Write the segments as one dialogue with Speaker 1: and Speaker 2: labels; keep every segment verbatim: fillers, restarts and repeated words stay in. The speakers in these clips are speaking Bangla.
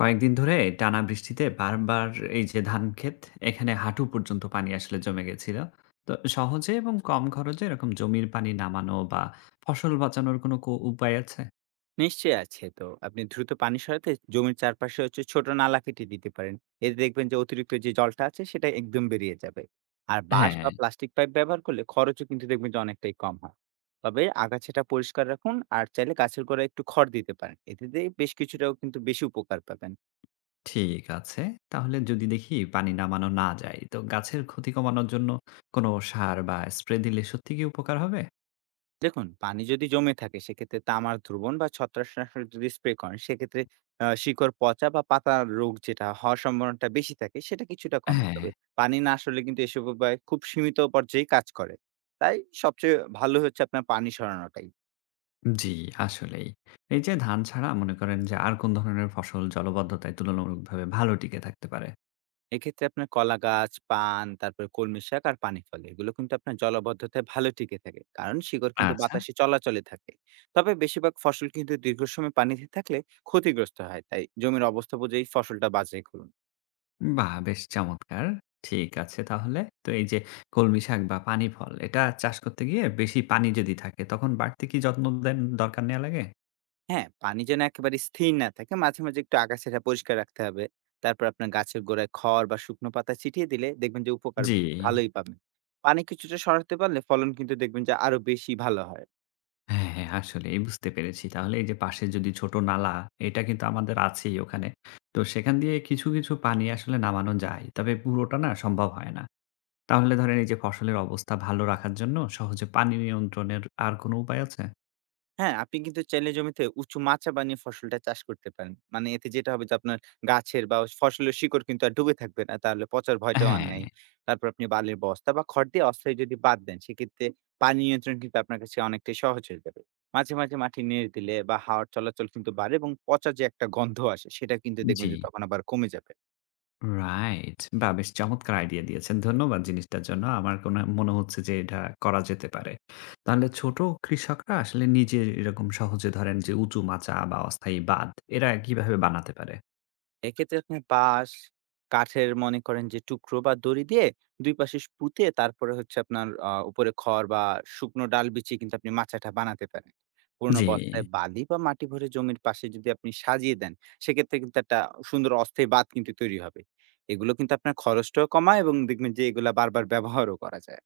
Speaker 1: কয়েকদিন ধরে টানা বৃষ্টিতে বারবার এই যে ধান ক্ষেত এখানে হাঁটু পর্যন্ত পানি আসলে জমে গেছিল। তো সহজে এবং কম খরচে এরকম জমির পানি নামানো বা ফসল বাঁচানোর কোনো কো- উপায় আছে?
Speaker 2: নিশ্চয়ই আছে তো। আপনি দ্রুত পানি সরাতে জমির চারপাশে হচ্ছে ছোট নালা কেটে দিতে পারেন। এতে দেখবেন যে অতিরিক্ত যে জলটা আছে সেটা একদম বেরিয়ে যাবে। আর বাঁশ বা
Speaker 1: হ্যাঁ,
Speaker 2: প্লাস্টিক পাইপ ব্যবহার করলে খরচও কিন্তু দেখবেন যে অনেকটাই কম হয়। তবে আগাছাটা পরিষ্কার রাখুন আর চাইলে গাছের গোড়ায় একটু খড় দিতে পারেন। এতে দিয়ে বেশ কিছুটাও কিন্তু বেশি উপকার পাবেন।
Speaker 1: ঠিক আছে তাহলে। যদি দেখি পানি নামানো না যায় তো গাছের ক্ষতি কমানোর জন্য কোনো সার বা স্প্রে দিলে সত্যি কি উপকার হবে?
Speaker 2: দেখুন, পানি যদি জমে থাকে সেক্ষেত্রে তামার দ্রবণ বা ছত্রাকনাশক যদি স্প্রে করেন সেক্ষেত্রে আ শিকড় পচা বা পাতার রোগ যেটা হওয়ার সম্ভাবনাটা বেশি থাকে সেটা কিছুটা কমে।
Speaker 1: হ্যাঁ,
Speaker 2: তবে পানি না আসলে কিন্তু এসব উপায় খুব সীমিত পর্যায়ে কাজ করে। তাই সবচেয়ে ভালো হচ্ছে আপনার পানি সরানোটাই।
Speaker 1: জি, আসলেই। এই যে ধান ছাড়া মনে করেন যে আর কোন ধরনের ফসল জলবদ্ধতায় তুলনামূলকভাবে ভালো টিকে থাকতে পারে?
Speaker 2: এক্ষেত্রে আপনার কলা গাছ, পান, তারপরে কলমি শাক আর পানি ফল এগুলো কিন্তু আপনার জলাবদ্ধতায় ভালো টিকে থাকে। কারণ শিকড় কিন্তু
Speaker 1: আচ্ছা,
Speaker 2: বাতাসে চলাচলে থাকে। তবে বেশিরভাগ ফসল কিন্তু দীর্ঘ সময় পানিতে থাকলে ক্ষতিগ্রস্ত হয়। তাই জমির অবস্থা বুঝেই ফসলটা বাছাই করুন।
Speaker 1: বাহ! বেশ চমৎকার। ঠিক আছে তাহলে। তো এই যে কলমি শাক বা পানি ফল এটা চাষ করতে গিয়ে বেশি পানি যদি থাকে তখন বাড়তি কি যত্ন দেন দরকার নেয়া লাগে?
Speaker 2: হ্যাঁ, পানি যেন একেবারে স্থির না থাকে, মাঝে, মাঝে একটু আগাছাটা পরিষ্কার রাখতে হবে। তারপর আপনার গাছের গোড়ায় খড় বা শুকনো পাতা ছিটিয়ে দিলে দেখবেন যে উপকার
Speaker 1: জি।
Speaker 2: ভালোই পাবেন। পানি কিছুটা সরাতে পারলে ফলন কিন্তু দেখবেন যে আরো বেশি ভালো হয়।
Speaker 1: হ্যাঁ, হ্যাঁ, আসলেই বুঝতে পেরেছি। তাহলে এই যে পাশে যদি ছোট নালা, এটা কিন্তু আমাদের আছেই ওখানে। তো সেখান দিয়ে কিছু, কিছু পানি আসলে নামানো যায়। তবে পুরোটা না, সম্ভব হয় না। তাহলে ধরেন এই যে ফসলের অবস্থা ভালো রাখার জন্য সহজে পানি নিয়ন্ত্রণের আর কোনো উপায় আছে?
Speaker 2: হ্যাঁ, আপনি কিন্তু চাইলে জমিতে উঁচু মাচা বানিয়ে ফসলটা চাষ করতে পারেন। মানে এতে যেটা হবে যে আপনার গাছের বা ফসলের শিকড় কিন্তু আর ডুবে থাকবে না। তাহলে পচার ভয়টাও আর
Speaker 1: হ্যাঁ,
Speaker 2: নাই। তারপর আপনি বালির বস্তা বা খড় দিয়ে অস্থায়ী যদি বাঁধ দেন, সেক্ষেত্রে পানি নিয়ন্ত্রণ কিন্তু আপনার কাছে অনেকটাই সহজ হয়ে যাবে। মাঝে, মাঝে মাটি নেড়ে দিলে বা হাওয়ার চলাচল কিন্তু বাড়ে, এবং পচা যে একটা গন্ধ আসে, সেটা কিন্তু দেখবেন
Speaker 1: জি।
Speaker 2: যে তখন আবার কমে যাবে।
Speaker 1: রাইট। বাহ! বেশ চমৎকার আইডিয়া দিয়েছেন। ধন্যবাদ জিনিসটার জন্য। আমার কোন মনে হচ্ছে যে এটা করা যেতে পারে। তাহলে ছোট কৃষকরা আসলে নিজে এরকম সহজে ধরেন যে উঁচু মাচা বা অস্থায়ী বাঁধ এরা কিভাবে বানাতে পারে?
Speaker 2: এক্ষেত্রে আপনি বাঁশ, কাঠের মনে করেন যে টুকরো বা দড়ি দিয়ে দুই পাশে পুঁতে, তারপরে হচ্ছে আপনার আহ, উপরে খড় বা শুকনো ডাল বিছিয়ে কিন্তু আপনি মাচাটা বানাতে পারেন। পুরোনো
Speaker 1: জি।
Speaker 2: বস্তায় বালি বা মাটি ভরে জমির পাশে যদি আপনি সাজিয়ে দেন, সেক্ষেত্রে কিন্তু একটা সুন্দর অস্থায়ী বাঁধ কিন্তু তৈরি হবে। এগুলো কিন্তু আপনার খরচটাও কমায়, এবং দেখবেন যে এগুলা বারবার ব্যবহারও করা যায়।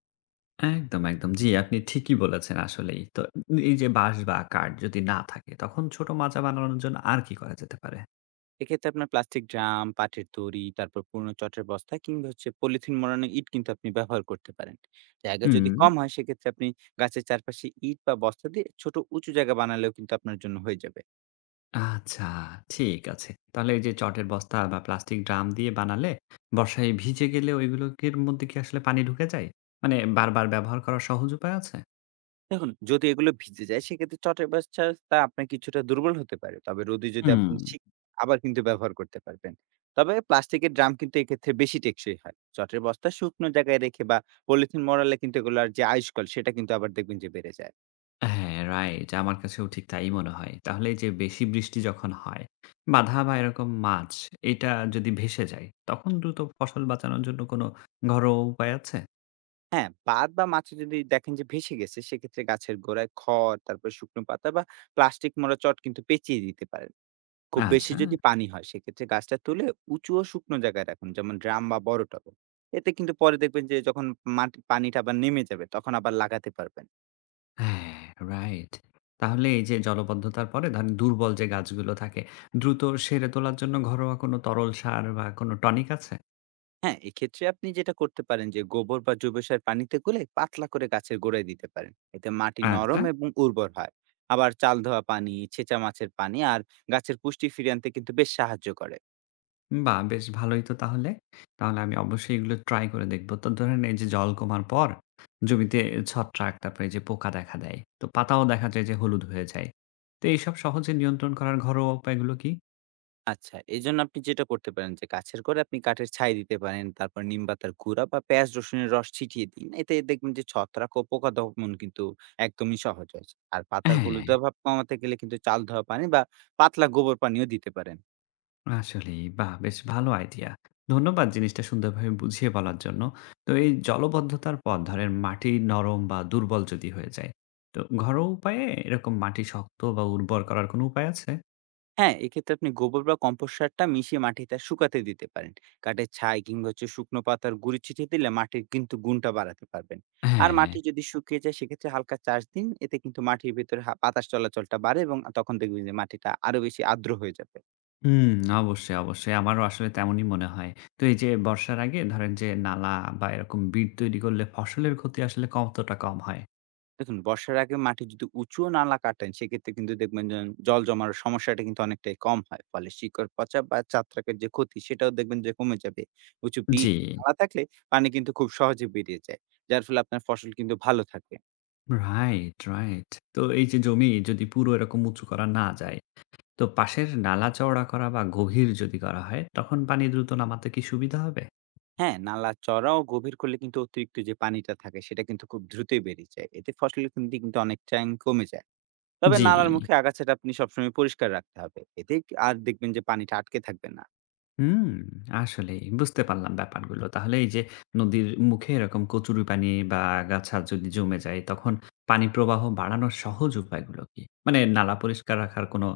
Speaker 1: একদম, একদম। জি, আপনি ঠিকই বলেছেন আসলেই। তো এই যে বাঁশ বা কাঠ যদি না থাকে তখন ছোট মাচা বানানোর জন্য আর কি করা যেতে পারে?
Speaker 2: এক্ষেত্রে আপনার প্লাস্টিক ড্রাম, পাটের দড়ি, তারপর পুরনো চটের বস্তা, কিংবা হচ্ছে পলিথিন মোড়ানো ইট কিন্তু আপনি ব্যবহার করতে পারেন। জায়গা যদি
Speaker 1: হুম।
Speaker 2: কম হয় সেক্ষেত্রে আপনি গাছের চারপাশে ইট বা বস্তা দিয়ে ছোট উঁচু জায়গা বানালেও কিন্তু আপনার জন্য হয়ে যাবে।
Speaker 1: আচ্ছা, ঠিক আছে। তাহলে এই যে চটের বস্তা বা প্লাস্টিক ড্রাম দিয়ে বানালে বর্ষায় ভিজে গেলে ওইগুলোর মধ্যে কি আসলে পানি ঢুকে যায়? মানে বারবার ব্যবহার করার সহজ উপায় আছে?
Speaker 2: দেখুন, যদি এগুলো ভিজে যায় সেক্ষেত্রে চটের বস্তা আপনার কিছুটা দুর্বল হতে পারে। তবে রোদে যদি
Speaker 1: হুম।
Speaker 2: আপনি শুক আবার কিন্তু ব্যবহার করতে পারবেন। তবে প্লাস্টিকের ড্রাম কিন্তু এক্ষেত্রে বেশি টেকসই হয়। চটের বস্তা শুকনো জায়গায় রেখে বা পলিথিন মোড়ালে কিন্তু এগুলার যে আইসকল, সেটা কিন্তু আবার দেখবেন যে বেড়ে যায়।
Speaker 1: হ্যাঁ, রাইট। আমার কাছেও ঠিক তাই মনে হয়। তাহলে এই যে বেশি বৃষ্টি যখন হয়, বাধা বা এরকম মাছ এটা যদি ভেসে যায়, তখন দ্রুত ফসল বাঁচানোর জন্য কোনো ঘরোয়া উপায় আছে?
Speaker 2: হ্যাঁ, বাদ বা মাছে যদি দেখেন যে ভেসে গেছে, সেক্ষেত্রে গাছের গোড়ায় খড়, তারপরে শুকনো পাতা বা প্লাস্টিক মোড়া চট কিন্তু পেঁচিয়ে দিতে পারেন। খুব বেশি
Speaker 1: আচ্ছা।
Speaker 2: যদি পানি হয়, সেক্ষেত্রে গাছটা তুলে উঁচু ও শুকনো জায়গায় রাখুন, যেমন ড্রাম বা বড় টবে। এতে কিন্তু পরে দেখবেন যে যখন মাটি পানিটা আবার নেমে যাবে, তখন আবার লাগাতে পারবেন।
Speaker 1: হ্যাঁ, রাইট। তাহলে এই যে জলাবদ্ধতার পরে ধরেন দুর্বল যে গাছগুলো থাকে, দ্রুত সেরে তোলার জন্য ঘরোয়া কোনো তরল সার বা কোনো টনিক আছে?
Speaker 2: হ্যাঁ, এক্ষেত্রে আপনি যেটা করতে পারেন যে গোবর বা জৈব সার পানিতে গুলে পাতলা করে গাছের গোড়ায় দিতে পারেন। এতে মাটি
Speaker 1: আচ্ছা,
Speaker 2: নরম এবং উর্বর হয়। আবার চাল ধোয়া পানি, ছেঁচা মাছের পানি আর গাছের পুষ্টি ফিরিয়ে আনতে কিন্তু বেশ সাহায্য করে।
Speaker 1: বাহ! বেশ ভালোই তো তাহলে। তাহলে আমি অবশ্যই এগুলো ট্রাই করে দেখব। তো ধরেন এই যে জল কমার পর জমিতে ছত্রাক, তারপরে এই যে পোকা দেখা দেয়। তো পাতাও দেখা যায় যে হলুদ হয়ে যায়। তো এইসব সহজে নিয়ন্ত্রণ করার ঘরোয়া উপায়গুলো কি?
Speaker 2: আচ্ছা, এজন্য আপনি যেটা করতে পারেন যে গাছের গোড়ায় আপনি কাঠের ছাই দিতে পারেন। তারপর নিমপাতার গুঁড়া বা পেঁয়াজ রসুনের রস ছিটিয়ে দিন। এতে দেখবেন যে ছত্রাক ও পোকা দমন কিন্তু একদমই সহজ হয়। আর পাতার
Speaker 1: হ্যাঁ।
Speaker 2: হলুদাভ ভাব কমাতে গেলে কিন্তু চাল ধোয়া পানি বা পাতলা গোবর পানিও দিতে পারেন।
Speaker 1: আসলেই বাহ! বেশ ভালো আইডিয়া। ধন্যবাদ জিনিসটা সুন্দরভাবে বুঝিয়ে বলার জন্য। তো এই জলবদ্ধতার পর ধরেন মাটি নরম বা দুর্বল যদি হয়ে যায়, তো ঘরোয়া উপায়ে এরকম মাটি শক্ত বা উর্বর করার কোনো উপায় আছে?
Speaker 2: হ্যাঁ, এক্ষেত্রে আপনি গোবর বা কম্পোস্ট সারটা মিশিয়ে মাটিতে আর শুকাতে দিতে পারেন। কাঠের ছাই কিংবা হচ্ছে শুকনো পাতার গুঁড়ি ছিটিয়ে দিলে মাটির কিন্তু গুণটা বাড়াতে পারবেন। আর
Speaker 1: হ্যাঁ।
Speaker 2: মাটি যদি শুকিয়ে যায়, সেক্ষেত্রে হালকা চাষ দিন। এতে কিন্তু মাটির ভেতরে হা বাতাস চলাচলটা বাড়ে, এবং তখন দেখবেন যে মাটিটা আরো বেশি আর্দ্র হয়ে যাবে।
Speaker 1: হুম, অবশ্যই, অবশ্যই। আমারও আসলে তেমনই মনে হয়। তো এই যে বর্ষার আগে ধরেন যে নালা বা এরকম বিড় তৈরি করলে ফসলের ক্ষতি আসলে কতটা কম হয়?
Speaker 2: দেখুন, বর্ষার আগে মাটি যদি উঁচুও নালা কাটেন, সেক্ষেত্রে কিন্তু দেখবেন যে জল জমার সমস্যাটা কিন্তু অনেকটাই কম হয়। ফলে শিকড় পচা বা ছত্রাকের যে ক্ষতি, সেটাও দেখবেন যে কমে যাবে। উঁচু পিট
Speaker 1: জি।
Speaker 2: নালা থাকলে পানি কিন্তু খুব সহজে বেরিয়ে যায়। যার ফলে আপনার ফসল কিন্তু ভালো থাকবে।
Speaker 1: Right, right. তো এই যে জমি যদি পুরো এরকম উঁচু করা না যায় তো পাশের নালা চওড়া করা বা গভীর যদি করা হয়, তখন পানি দ্রুত নামাতে কি সুবিধা হবে?
Speaker 2: হ্যাঁ, নালা চড়া ও গভীর করলে কিন্তু অতিরিক্ত যে পানিটা থাকে, সেটা কিন্তু খুব দ্রুতই বেরিয়ে যায়। এতে ফসলের ক্ষতি কিন্তু অনেকটাই কমে যায়। তবে
Speaker 1: জি।
Speaker 2: নালার মুখে আগাছাটা আপনি সবসময় পরিষ্কার রাখতে হবে। এতে আর দেখবেন যে পানিটা আটকে থাকবে না।
Speaker 1: হুম, আসলেই বুঝতে পারলাম ব্যাপারগুলো। তাহলে এই যে নদীর মুখে এরকম কচুরিপানি বা আগাছা যদি জমে যায়, তখন পানি প্রবাহ বাড়ানোর সহজ উপায়গুলো কি? মানে নালা পরিষ্কার রাখার কোনো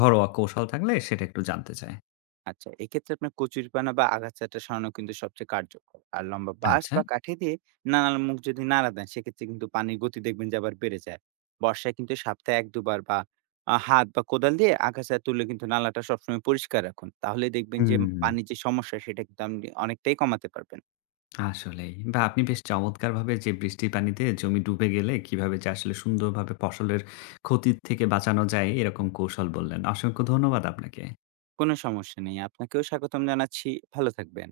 Speaker 1: ঘরোয়া কৌশল থাকলে সেটা একটু জানতে চাই।
Speaker 2: আচ্ছা, এক্ষেত্রে আপনার কচুরিপানা বা আগাছাটা সরানো কিন্তু সবচেয়ে কার্যকর। আর লম্বা বাঁশ
Speaker 1: আচ্ছা।
Speaker 2: বা কাঠি দিয়ে নালার মুখ যদি নাড়া দেন, সেক্ষেত্রে কিন্তু পানির গতি দেখবেন যে আবার বেড়ে যায়। বর্ষায় কিন্তু সপ্তাহে এক দুই বার বা আ হাত বা কোদাল দিয়ে আগাছা তুলে কিন্তু নালাটা সবসময় পরিষ্কার রাখুন। তাহলে দেখবেন যে
Speaker 1: হুম।
Speaker 2: পানির যে সমস্যা, সেটা কিন্তু আপনি অনেকটাই কমাতে পারবেন।
Speaker 1: আসলেই। বা আপনি বেশ চমৎকারভাবে যে বৃষ্টির পানিতে জমি ডুবে গেলে কিভাবে যে আসলে সুন্দরভাবে ফসলের ক্ষতির থেকে বাঁচানো যায় এরকম কৌশল বললেন। অসংখ্য ধন্যবাদ আপনাকে।
Speaker 2: কোনো সমস্যা নেই। আপনাকেও স্বাগতম জানাচ্ছি। ভালো থাকবেন।